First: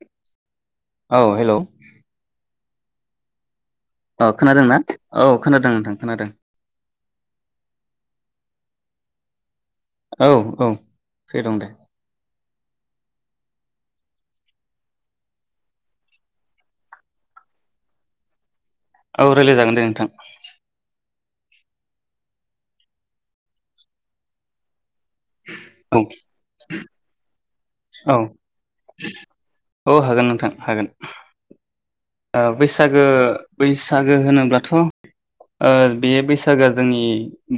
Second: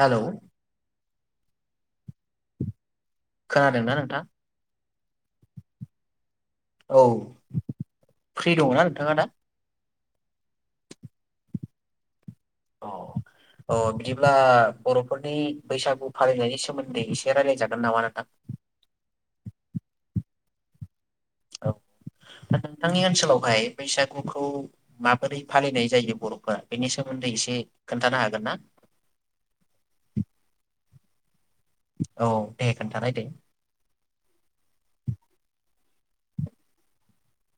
Hello. औ hello. खोनादोंना नोंथां औ खोनादों ना औ खोनादों नोंथां खोनादों। औ फ्रि दङना नोंथाङा दा औ औ फ्रि दं दे। अ औ बिदिब्ला बर'फोरनि बैसागु फालिनायनि सोमोन्दै एसे रायलाय जागोन नामा नोंथां? औ रायलाय जागोन दे नोंथां। औ दा नोंथांनि ओनसोलावहाय बैसागुखौ माबोरै फालिनाय औ जायो बर'फोरा बेनि सोमोन्दै एसे औ खोन्थानो हागोन ना औ हागोन नोंथां हा गोन। औ ओ दे बैसागो खोन्थानाय दे बैसागो होनोब्लाथ' ओ बे बैसागोआ जोंनि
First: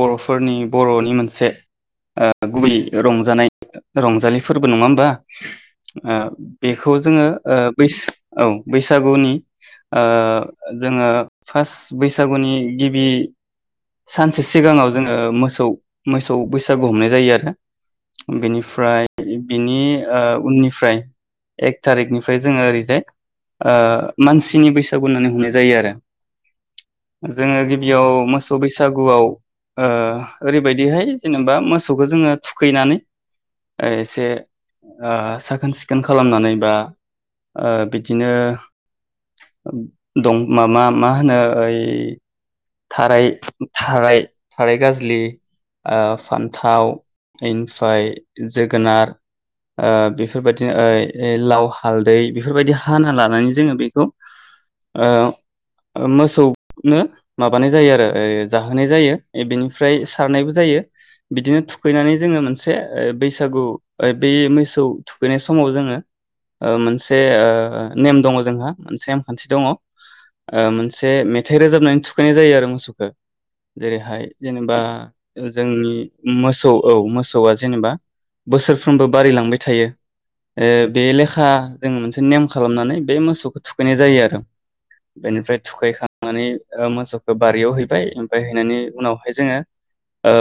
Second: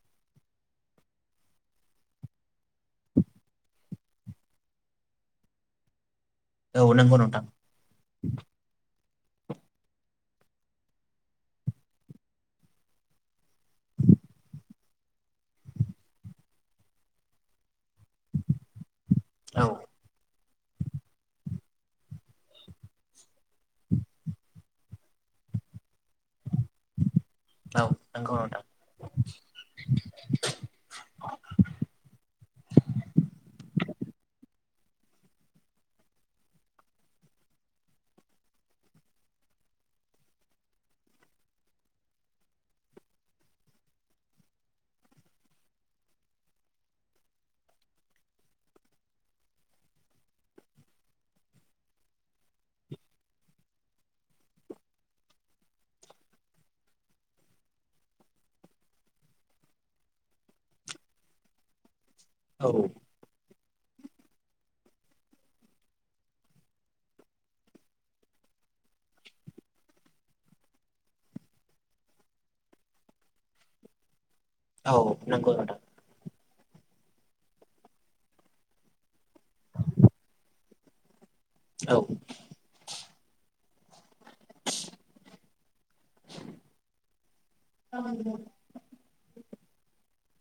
बर'फोरनि बर'नि मोनसे ओ गुबै रंजानाय रंजालिफोरबो नङा होनबा? ओ औ बेखौ नंगौ जोङो नोंथां ओ बैस औ बैस सागुनि ओ जोङो फार्स्ट बैसागुनि गिबि सानसे सिगाङाव जोङो मोसौ मोसौ बैसागु हमनाय जायो आरो। बिनिफ्राय औ बिनि ओ उननिफ्राय। एक थारिकनिफ्राय जोङो ओरैजाय ओ मानसिनि बैसागु होननानै हमनाय जायो आरो। जोङो औ गिबियाव नंगौ मोसौ नोंथां बैसागुआव ओ ओरैबायदिहाय जेनेबा मोसौखौ जोङो थुखैनानै ओ एसे साखोन सिखोन खालामनानै बा बिदिनो दं माबा मा होनो ओइ थाराय थाराय थाराय गाजलि फान्थाव इनफाय जोगोनार बेफोरबायदिनो लाव हालदै बेफोरबायदि हाना लानानै जोङो बेखौ मोसौनो माबानाय जायो आरो जाहोनाय जायो बेनिफ्राय सारनायबो जायो बिदिनो थुखैनानै जोङो औ मोनसे बैसागु बे मोसौ थुखैनाय समाव जोङो ओ मोनसे ओ नेम दङ जोंहा मोनसे नेमखान्थि दङ ओ मोनसे मेथाइ रोजाबनानै थुख थुखैनाय जायो आरो मोसौखौ जेरैहाय जेनेबा औ नंगौ नोंथां जोंनि मोसौ औ मोसौआ जेनेबा बोसोरफ्रोमबो बारलांबाय थायो ओ बे बेेलेखा हा जों औ मोनसे नेम खालामनानै बे मोसौ मोसौखौ थुखैनाय जायो आरो बेनिफ्राय थुखैखांनानै मोसौखौ बारियाव हैबाय ओमफ्राय हैनायनि उनावहाय जोङो ओ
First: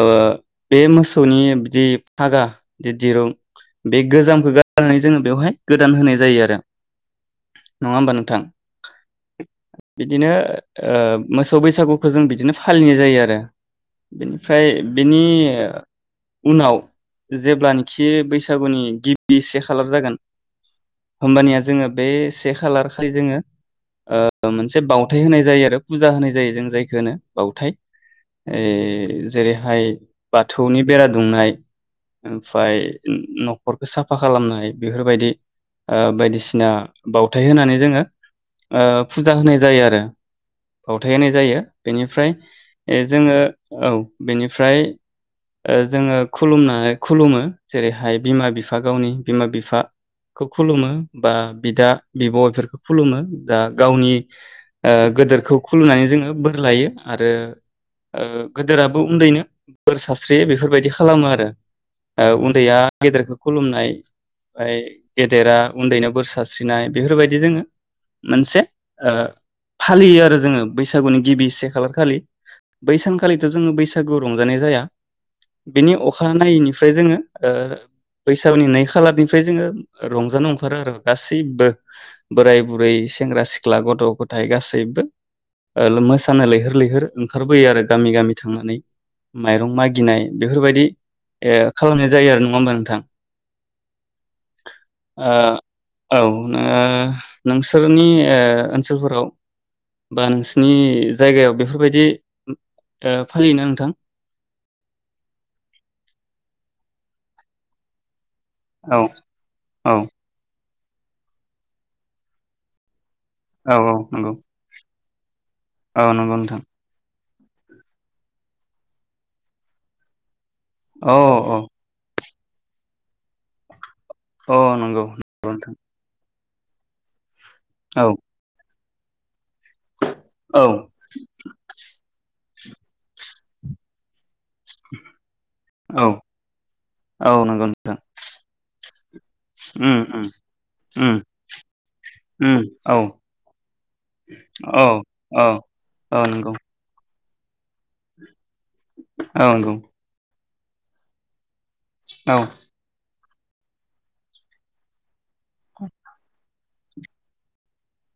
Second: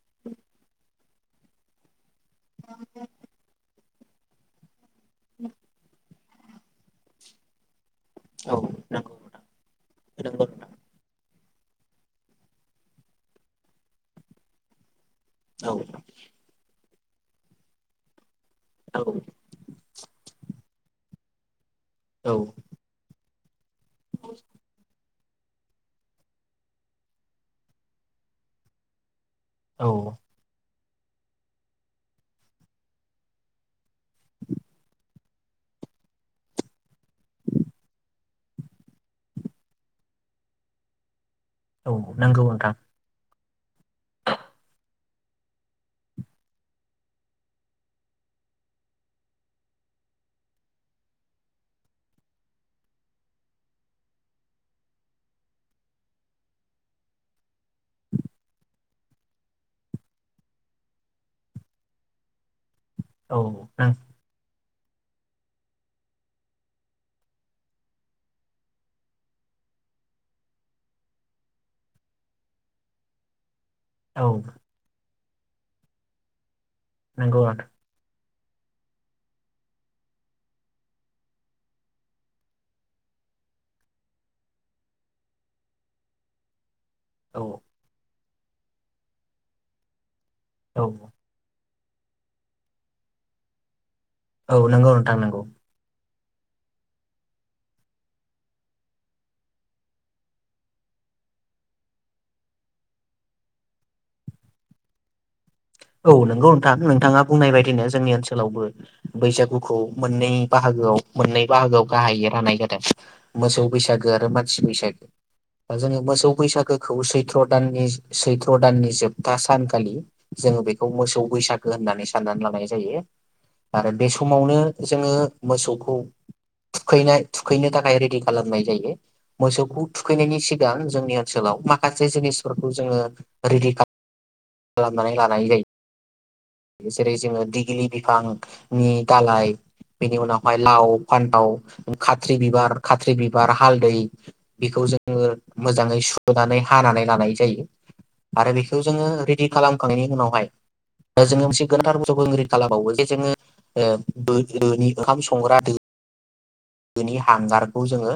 बे मोसौ मोसौनि बिदि हागा दि दिरुं बे गोजामखौ गार नानै जोङो बेवहाय गोदान होनाय जायो आरो दे नङा होमबा नोंथां औ नंगौ नोंथां बिदिनो नंगौ नोंथां ओ मोसौ बैसागुखौ जों बिदिनो फालिनाय जायो आरो बिनिफ्राय बेनि औ उनाव जेब्लानोखि बैस सागुनि औ गिबिसे खालार जागोन होमबानिया जोङो बे औ से खालार खालि जोङो मोनसे बाव हाथाय होनाय जायो आरो फुजा होनाय जायो जों जायखौ होनो बाउथाय ए जेरैहाय औ बाथौनि बेरा दुंनाय ओमफ्राय न'खरखौ साफा खालामनाय बेफोरबायदि बायदिसिना बावथाय होनानै जोङो फुजा होनाय जायो आरो बावथायानो जायो औ बेनिफ्राय नंगौ नोंथां जोङो औ बेनिफ्राय जोङो खुलुमनानै खुलुमो जेरैहाय बिमा बिफा गावनि बिमा बिफाखौ खुलुमो बा बिदा बिब'फोरखौ खुलुमो दा गावनि गोदोरखौ खुलुनानै जोङो बोर लायो आरो गोदोराबो उन्दैनो बोर सारस्रियो बेफोरबायदि खालामो आरो उन्दैया गेदेरखौ औ खुलुमनाय नों ओमफ्राय गेदेरा उन्दैनो बोर सारस्रिनाय बेफोरबायदि जोङो मोनसे ओ फालियो आरो जोङो बैसागुनि गिबि गसे खालार खालि। बै सानखालिथ' जोङो बैसागु औ रंजानाय जाया। बेनि अखानायैनि फ्राय जोङो नंगौ ओ नोंथां बैसागुनि नै खालारनिफ्राय जोङो रंजानो ओंखारो आरो गासैबो बोराय-बुरै, सेंग्रा-सिख्ला, गथ'-गथाय गासैबो। ओ मोसानो लैहोर लैहोर-लैहोर ओ औ ओंखारबोयो आरो गामि गामि। थांनानै माइरं मागिनाय औ बेफोरबायदि खालामनाय जायो आरो। नङा होमबा नोंथां? औ नंगौ नोंथां ओ नांगौ औ ओ नोंसोरनि ओ ओनसोलफोराव बा नोंसिनि जायगायाव बेफोरबायदि ओ फालियोना नोंथां? औ नंगौ नोंथां नोंथाङा बुंनाय बायदिनो जोंनि ओनसो लावबो औ बैसागुखौ औ मोननै बा हागोआव मोननै बाहागोआव गाहायै राननाय जादों। मोसौ औ औ बैसागो नंगौ आरो मानसि बैसागो। दा जोङो औ मोसौ नंगौ नोंथां बैसागो खौ सै थ्र' दाननि सैथ्र' दाननि जोबथा सानखालि जोङो बेखौ औ मोसौ औ बैसागो होननानै सान साननानै लानाय जायो आरो बे समावनो औ नंगौ जोङो नंगौ नोंथां मोसौखौ थुखैनाय थुखैनो थाखाय औ रेदि खालामनाय जायो। मोसौखौ थुखैनायनि औ सिगां जोंनि ओनसोलाव माखासे जिनिस फोरखौ जोङो रेडि खालाम खालामनानै लानाय औ जायो। जेरै औ जोङो नंगौ दिगलि बिफांनि दालाय उम बेनि उम उनावहाय लाव उम फान्थाव खाथ्रि उम बिबार औ खाथ्रि बिबार हालदै औ बेखौ जोङो औ मोजाङै औ नंगौ सुनानै हानानै लानाय जायो आरो बेखौ जोङो रेडि औ नंगौ खालामखांनायनि उनावहाय जोङो मोनसे गोनांथार औ बुसथुफोरखौ खालामबावो जे जोङो [unintelligible] संग्रा दो बिनि हांगारखौ जोङो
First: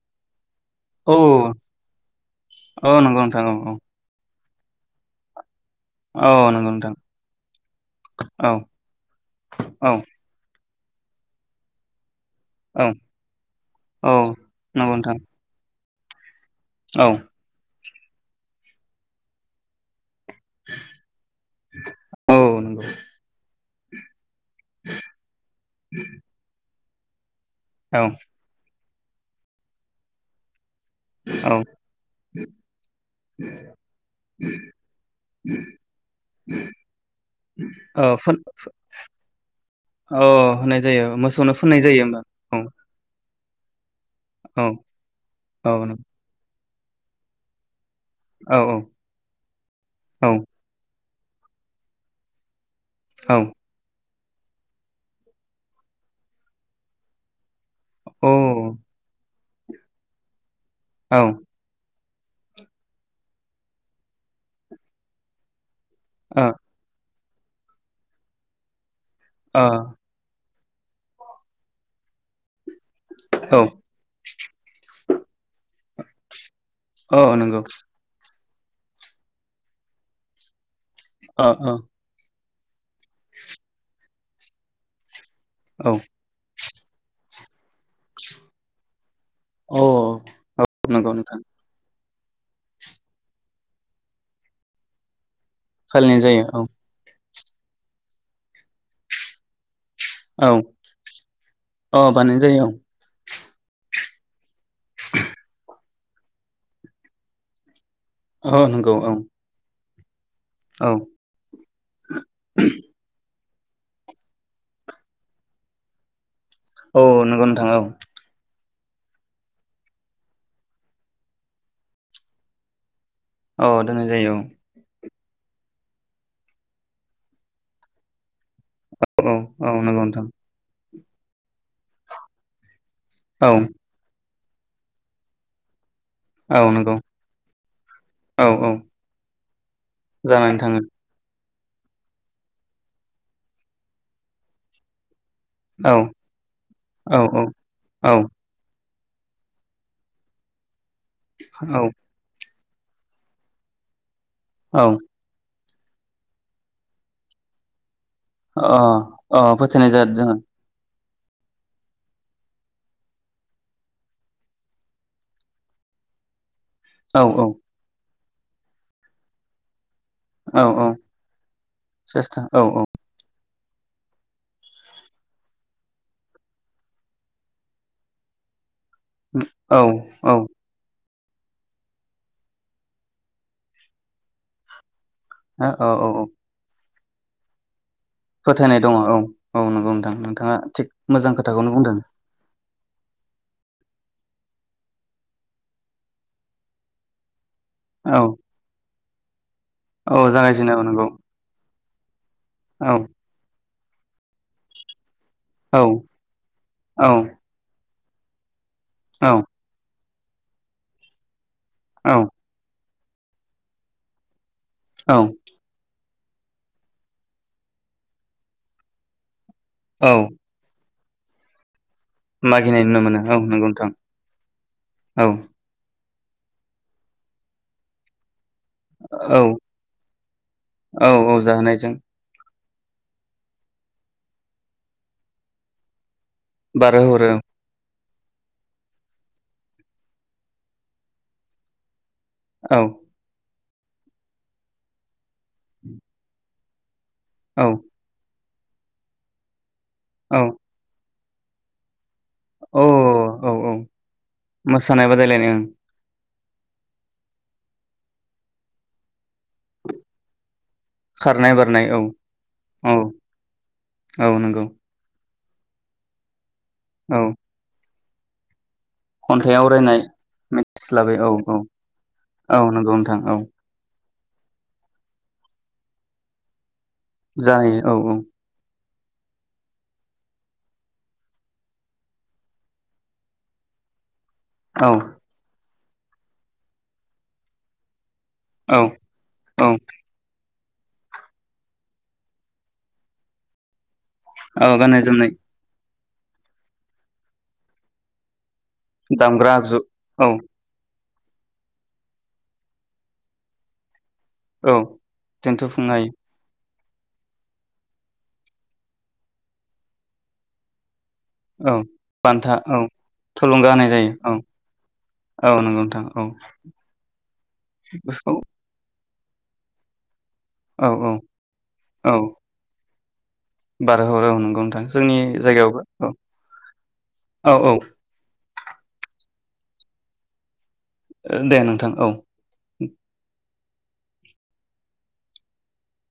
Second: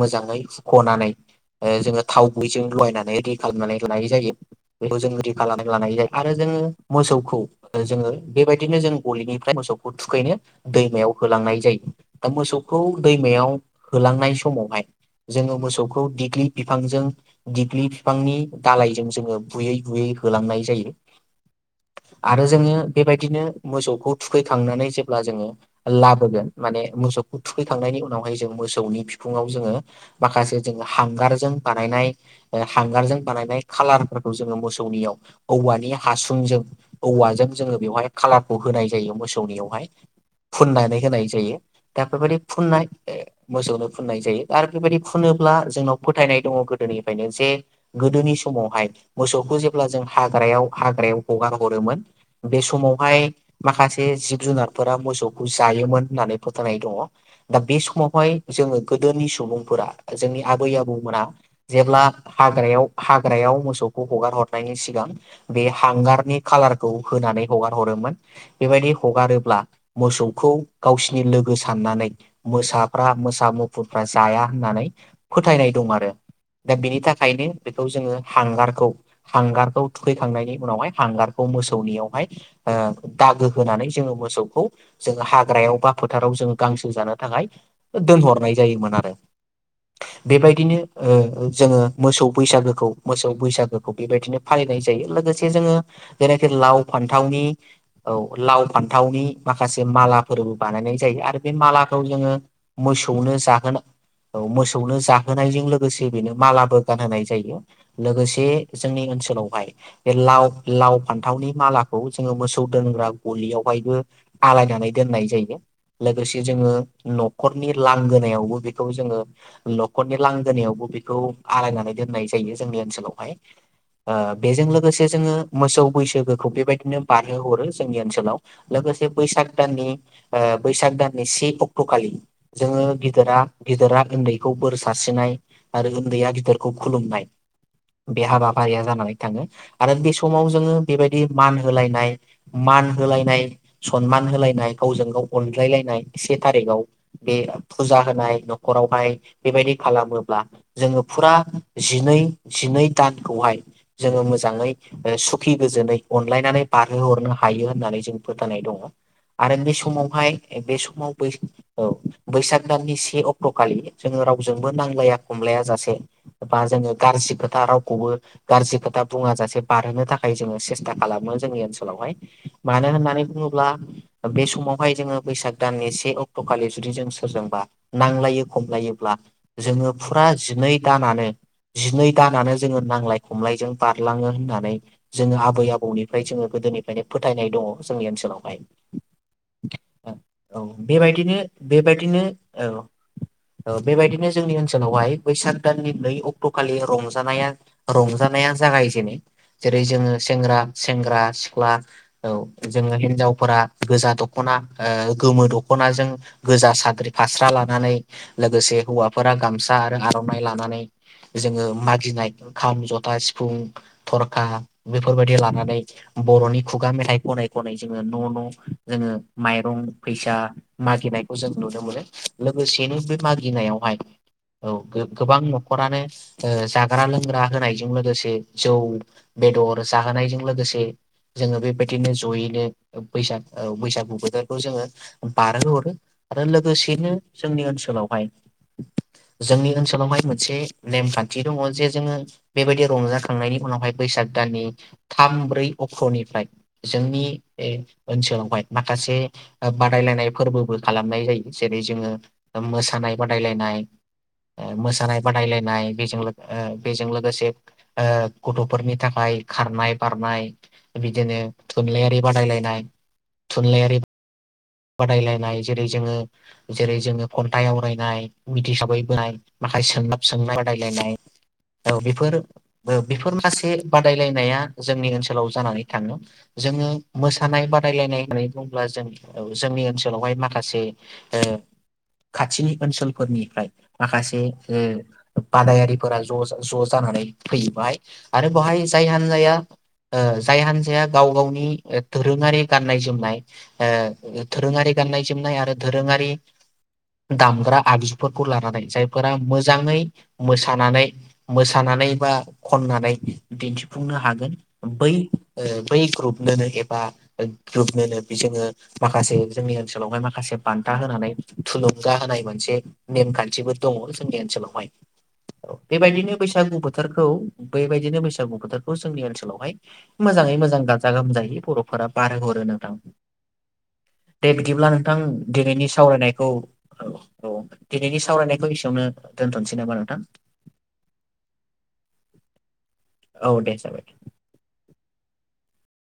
मोजाङै खनानै औ जोङो थाव गुबयैजों औ लगायनानै नंगौ रेडि नोंथां औ खालामनानै लानाय जायो [unintelligible] लानाय जायो औ आरो औ जोङो नंगौ नोंथां मोसौखौ जोङो औ बेबायदिनो जों गलिनिफ्राय मोसौखौ औ थुखैनो दैमायाव होलांनाय जायो दा खौ औ दैमायाव औ होलांनाय समावहाय नंगौ नोंथां जोङो मोसौखौ खौ दिग्लि बिफांजों औ दिग्लि बिफांनि दालायजों जोङो बुयै बुयै होलांनाय जायो औ आरो जोङो नंगौ बेबायदिनो मोसौखौ थुखैखांनानै जेब्ला जोङो लाबोगोन माने मोसौ खौ थुखैखांनायनि औ उनावहाय जों मोसौनि बिखुंवाव जोङो माखासे जोङो हांगारजों औ बानायनाय हांगारजों बानायनाय खालारफोरखौ जोङो मोसौनियाव औवानि हासुंजों औवाजों जोङो बेवहाय औ फोन खालारखौ होनाय जायो मोसौनियावहाय औ फुननानै होनाय मोसौनो जायो फोननाय दा होमबा बेबायदि औ फुननाय मोसौनो फुननाय जायो औ आरो बेबायदि खुनो औ जोंनाव फथायनाय दङ गोदोनिफ्रायनो जे गोदोनि औ औ समावहाय मोसौखौ जेब्ला जों औ हाग्रायाव हाग्रायाव हगार हरोमोन बे समावहाय औ माखासे जुनारफोरा मोसौखौ जायोमोन होननानै फोथायनाय दङ दा बे ओ समावहाय जोङो गोदोनि सुबुं जोंनि आबै आबौमोना जेब्ला हाग्रायाव हाग्रायाव मोसौखौ हगार हरनायनि सिगां बे हांगारनि खाालारखौ होनानै हगार हरोमोन बेबायदि हगारोब्ला मोसौखौ गावसि लोगो साननानै मोसाफ्रा मोसा ओ औ मुफुरफ्रा जाया होननानै फोथायनाय दं आरो दा बिनि औ थाखायनो नंगौ बेखौ जोङो हांगारखौ हांगारखौ थुखैखांनायनि उनावहाय हांगारखौ ओ मोसौनियावहाय ओ दागो होनानै जोङो मोसौखौ जोङो हा [unintelligible] ओ जोङो गांसो जानो थाखाय दोनहरनाय जायोमोन आरो औ बेबायदिनो नंगौ नोंथां ओ जोङो मोसौ बैसागोखौ मोसौ बैसागोखौ बेबायदिनो फालिनाय जायो लोगोसे जोङो फालिनाय जायो जेरैनाखि औ लाव फान्थावनि औ लाव फान्थावनि माखासे मालाफोर औ बानायनाय जायो आरो बे अ मालाखौ जोङो बानायनाय जायो मोसौनो जा औ मोसौनो जाहोनायजों लोगोसे बेनो मालाबो गानहोनाय जायो। लोगोसे औ नंगौ जोंनि औ ओनसोलावहाय बे लाव औ लाव फान्थावनि मालाखौ जोङो मोसौ दोनग्रा गलियावहायबो आलायनानै दोननाय जायो। लोगोसे जोङो औ नंगौ नोंथां न'खरनि औ लांगोनायावबो बेखौ जोङो न'खरनि लांगोनायावबो बेखौ आलायनानै दोननाय जायो जोंनि ओनसोलाव। ओमफाय औ दोननाय ओ जायो बेजों लोगोसे जोङो मोसौ बैसागोखौ बेबायदिनो बारहोहरो जोंनि ओनसोलाव। लोगोसे औ बैसाग औ दाननि नंगौ नोंथां बैसाग दाननि से अक्टखालि जोङो गिदिरा औ गिदिरा उन्दै खौ बोर सारस्रिनाय आरो उन्दैया औ गिदिरखौ नंगौ खुलुमनाय बे औ औ हाबाफारिया जानानै थाङो आरो बे समाव जानानै थाङो जोङो बेबायदि मान होलायनाय मान होलायनाय सनमान होलायनाय गावजों गाव औ अनज्लायलायनाय से थारिखाव औ बे औ फुजा औ होनाय न'खराव। ओमफाय बेबायदि खालामोब्ला जोङो फुरा जिनै जिनै दानखौहाय जोङो मोजाङै औ सुखि गोजोनै अनलायनानै बारहोहरनो हायो होननानै जों फोथायनाय दङ अ अ आरो बे फोथायनाय जादों। समावहाय जोङो बे समाव औ बैसाग दाननि से अक्ट' खालि जोङो रावजोंबो नांलाया खमलाया जासे बा जोङो औ गारजि खोथा रावखौबो गारजि खोथा बुङाजासे बारहोनो थाखाय जोङो औ औ सेस्था खालामो जोंनि ओनसोलावहाय सेस्था औ औ मानो होननानै बुङोब्ला ब्ला बे समाव बेहाय जोङो बैसाग दाननि से अक्ट' खालि जुदि जों सोरजोंबा नांलायो खमलायो ब्ला औ जोङो फुरा हो जिनै दानानो जिनै दानानो जोङो नांलाय खमलायजों बारलाङो होननानै जोङो आबै औ औ आबौनिफ्राय औ जोङो गोदोनि माने फोथायनाय दङ। जोंनि ओनसोलावहाय फोथायनाय दङ औ। औ नंगौ नोंथां नोंथाङा थिग मोजां बेबायदिनो खोथाखौनो बुंदों। बेबायदिनो औ औ बेबायदिनो जोंनि ओनसोलावहाय बैसाग दाननि नै अक्ट' खालि रंजानाया औ रंजानाया जागायजेनो। जेरै जोङो औ सेंग्रा जागायजेनो औ नंगौ सेंग्रा सिख्ला [unintelligible] औ औ जोङो हिनजावफोरा गोजा द खना ओ गोमो औ दख'नाजों गोजा साद्रि फास्रा लानानै लोगोसे हौवाफोरा औ गामसा आरो आरनाय लानानै जोङो औ मागिनाय खाम ज था सिफुं थरखा औ बेफोरबायदि लानानै बर'नि खुगा मेथाइ खनै खनै जोङो न' न' जोङो माइरं औ फैसा मागिनायखौ जों नुनो मोनो। मागिनाय लोगोसेनो नुनो बे मोनो औ नंगौ नोंथां मागिनायावहाय औ औ गोबां न'खरानो ओ जाग्रा लोंग्रा होनायजों लोगोसे जौ औ बेदर जाहोनायजों लोगोसे औ औ जोङो जाहोनायजों बेबायदिनो जयैनो बैसाग औ बैसागु बोथोरखौ जोङो बार हो हरो। आरो लोगोसेनो बारहोहरो जोंनि ओनसोलाव जोंनि ओनसोलावहाय मोनसे नेमखान्थि दङ जे जोङो औ बेबायदि रंजाखांनायनि उनावहाय बैसाग दाननि थाम ब्रै अक्ट'निफ्राय जोंनि औ ए ओनसोलावहाय खासे बादायलायनाय औ फोरबोबो खालामनाय जायो। जेरै जोङो मोसानाय औ औ बादायलायनाय ओ मोसानाय बादायलायनाय बेजों लो ओ बेजों लोगोसे ओ गथ'फोरनि थाखाय खारनाय बारनाय बिदिनो खारनाय बारनाय औ थुनलाइयारि बादायलायनाय औ थुनलाइयारि औ नंगौ बादायलाय नाय जेरै जोङो जेरै औ जोङो खन्थाइ आवराय नाय मिथिसब [unintelligible] बोनाय खन्थाइ माखासे आवरायनाय सोंलाब सोंनाय बादायलायनाय मिथिस्लाबै औ औ बेफोर औ नंगौ नोंथां बेफोर औ माखासे बादायलायनाया जोंनि ओनसोलाव जानानै थाङो जोङो मोसानाय जायो औ बादायलायनाय अब्ला जों औ जोंनि ओनसोलावहाय माखासे ओ खाथिनि ओनसोलफोरनिफ्राय माखासे औ ओ बादायारिफोरा ज' ज' जानानै फैबाय आरो औ बेहाय जाय हान्जाया औ ओ जाय हान्जाया गाव गावनि दोरोङारि गाननाय जोम नाय ओ धोरोङारि गाननाय जोमनाय आरो दोरोङारि दामग्रा आगजुफोरखौ ला नानै जायफोरा दामग्रा आगजु मोजाङै औ मोसानानै मोसानानै बा खननानै दिन्थि फुंनो हागोन औ बै ओ बै दिन्थिफुंनाय ग्रुपनोनो बा ग्र मोनो बि जो माखासे जोंनि ओनसोलावहाय माखासे बान्था होन नानै औ थुलुंगा होनाय बान्था मोनसे औ थुलुंगा नेमखान्थिबो होनाय दङ जायो जोंनि औ ओनसोलावहाय औ नंगौ नोंथां औ बेबायदिनो बैसागु बोथोरखौ बेबायदिनो बेखौ बैसागु बोथोरखौ जोंनि ओनसोलावहाय मोजाङै मोजां औ गाजा औ गोमजायै बर'फोरा औ बारो हरो औ बारहरो औ दे नंगौ बिदिब्ला नोंथां जोंनि जायगायावबो दिनैनि औ सावरायनायखौ औ दिनैनि सावरायनायखौ एसेयावनो दोनथनोसै नामा नोंथां दे नोंथां औ औ दे जाबाय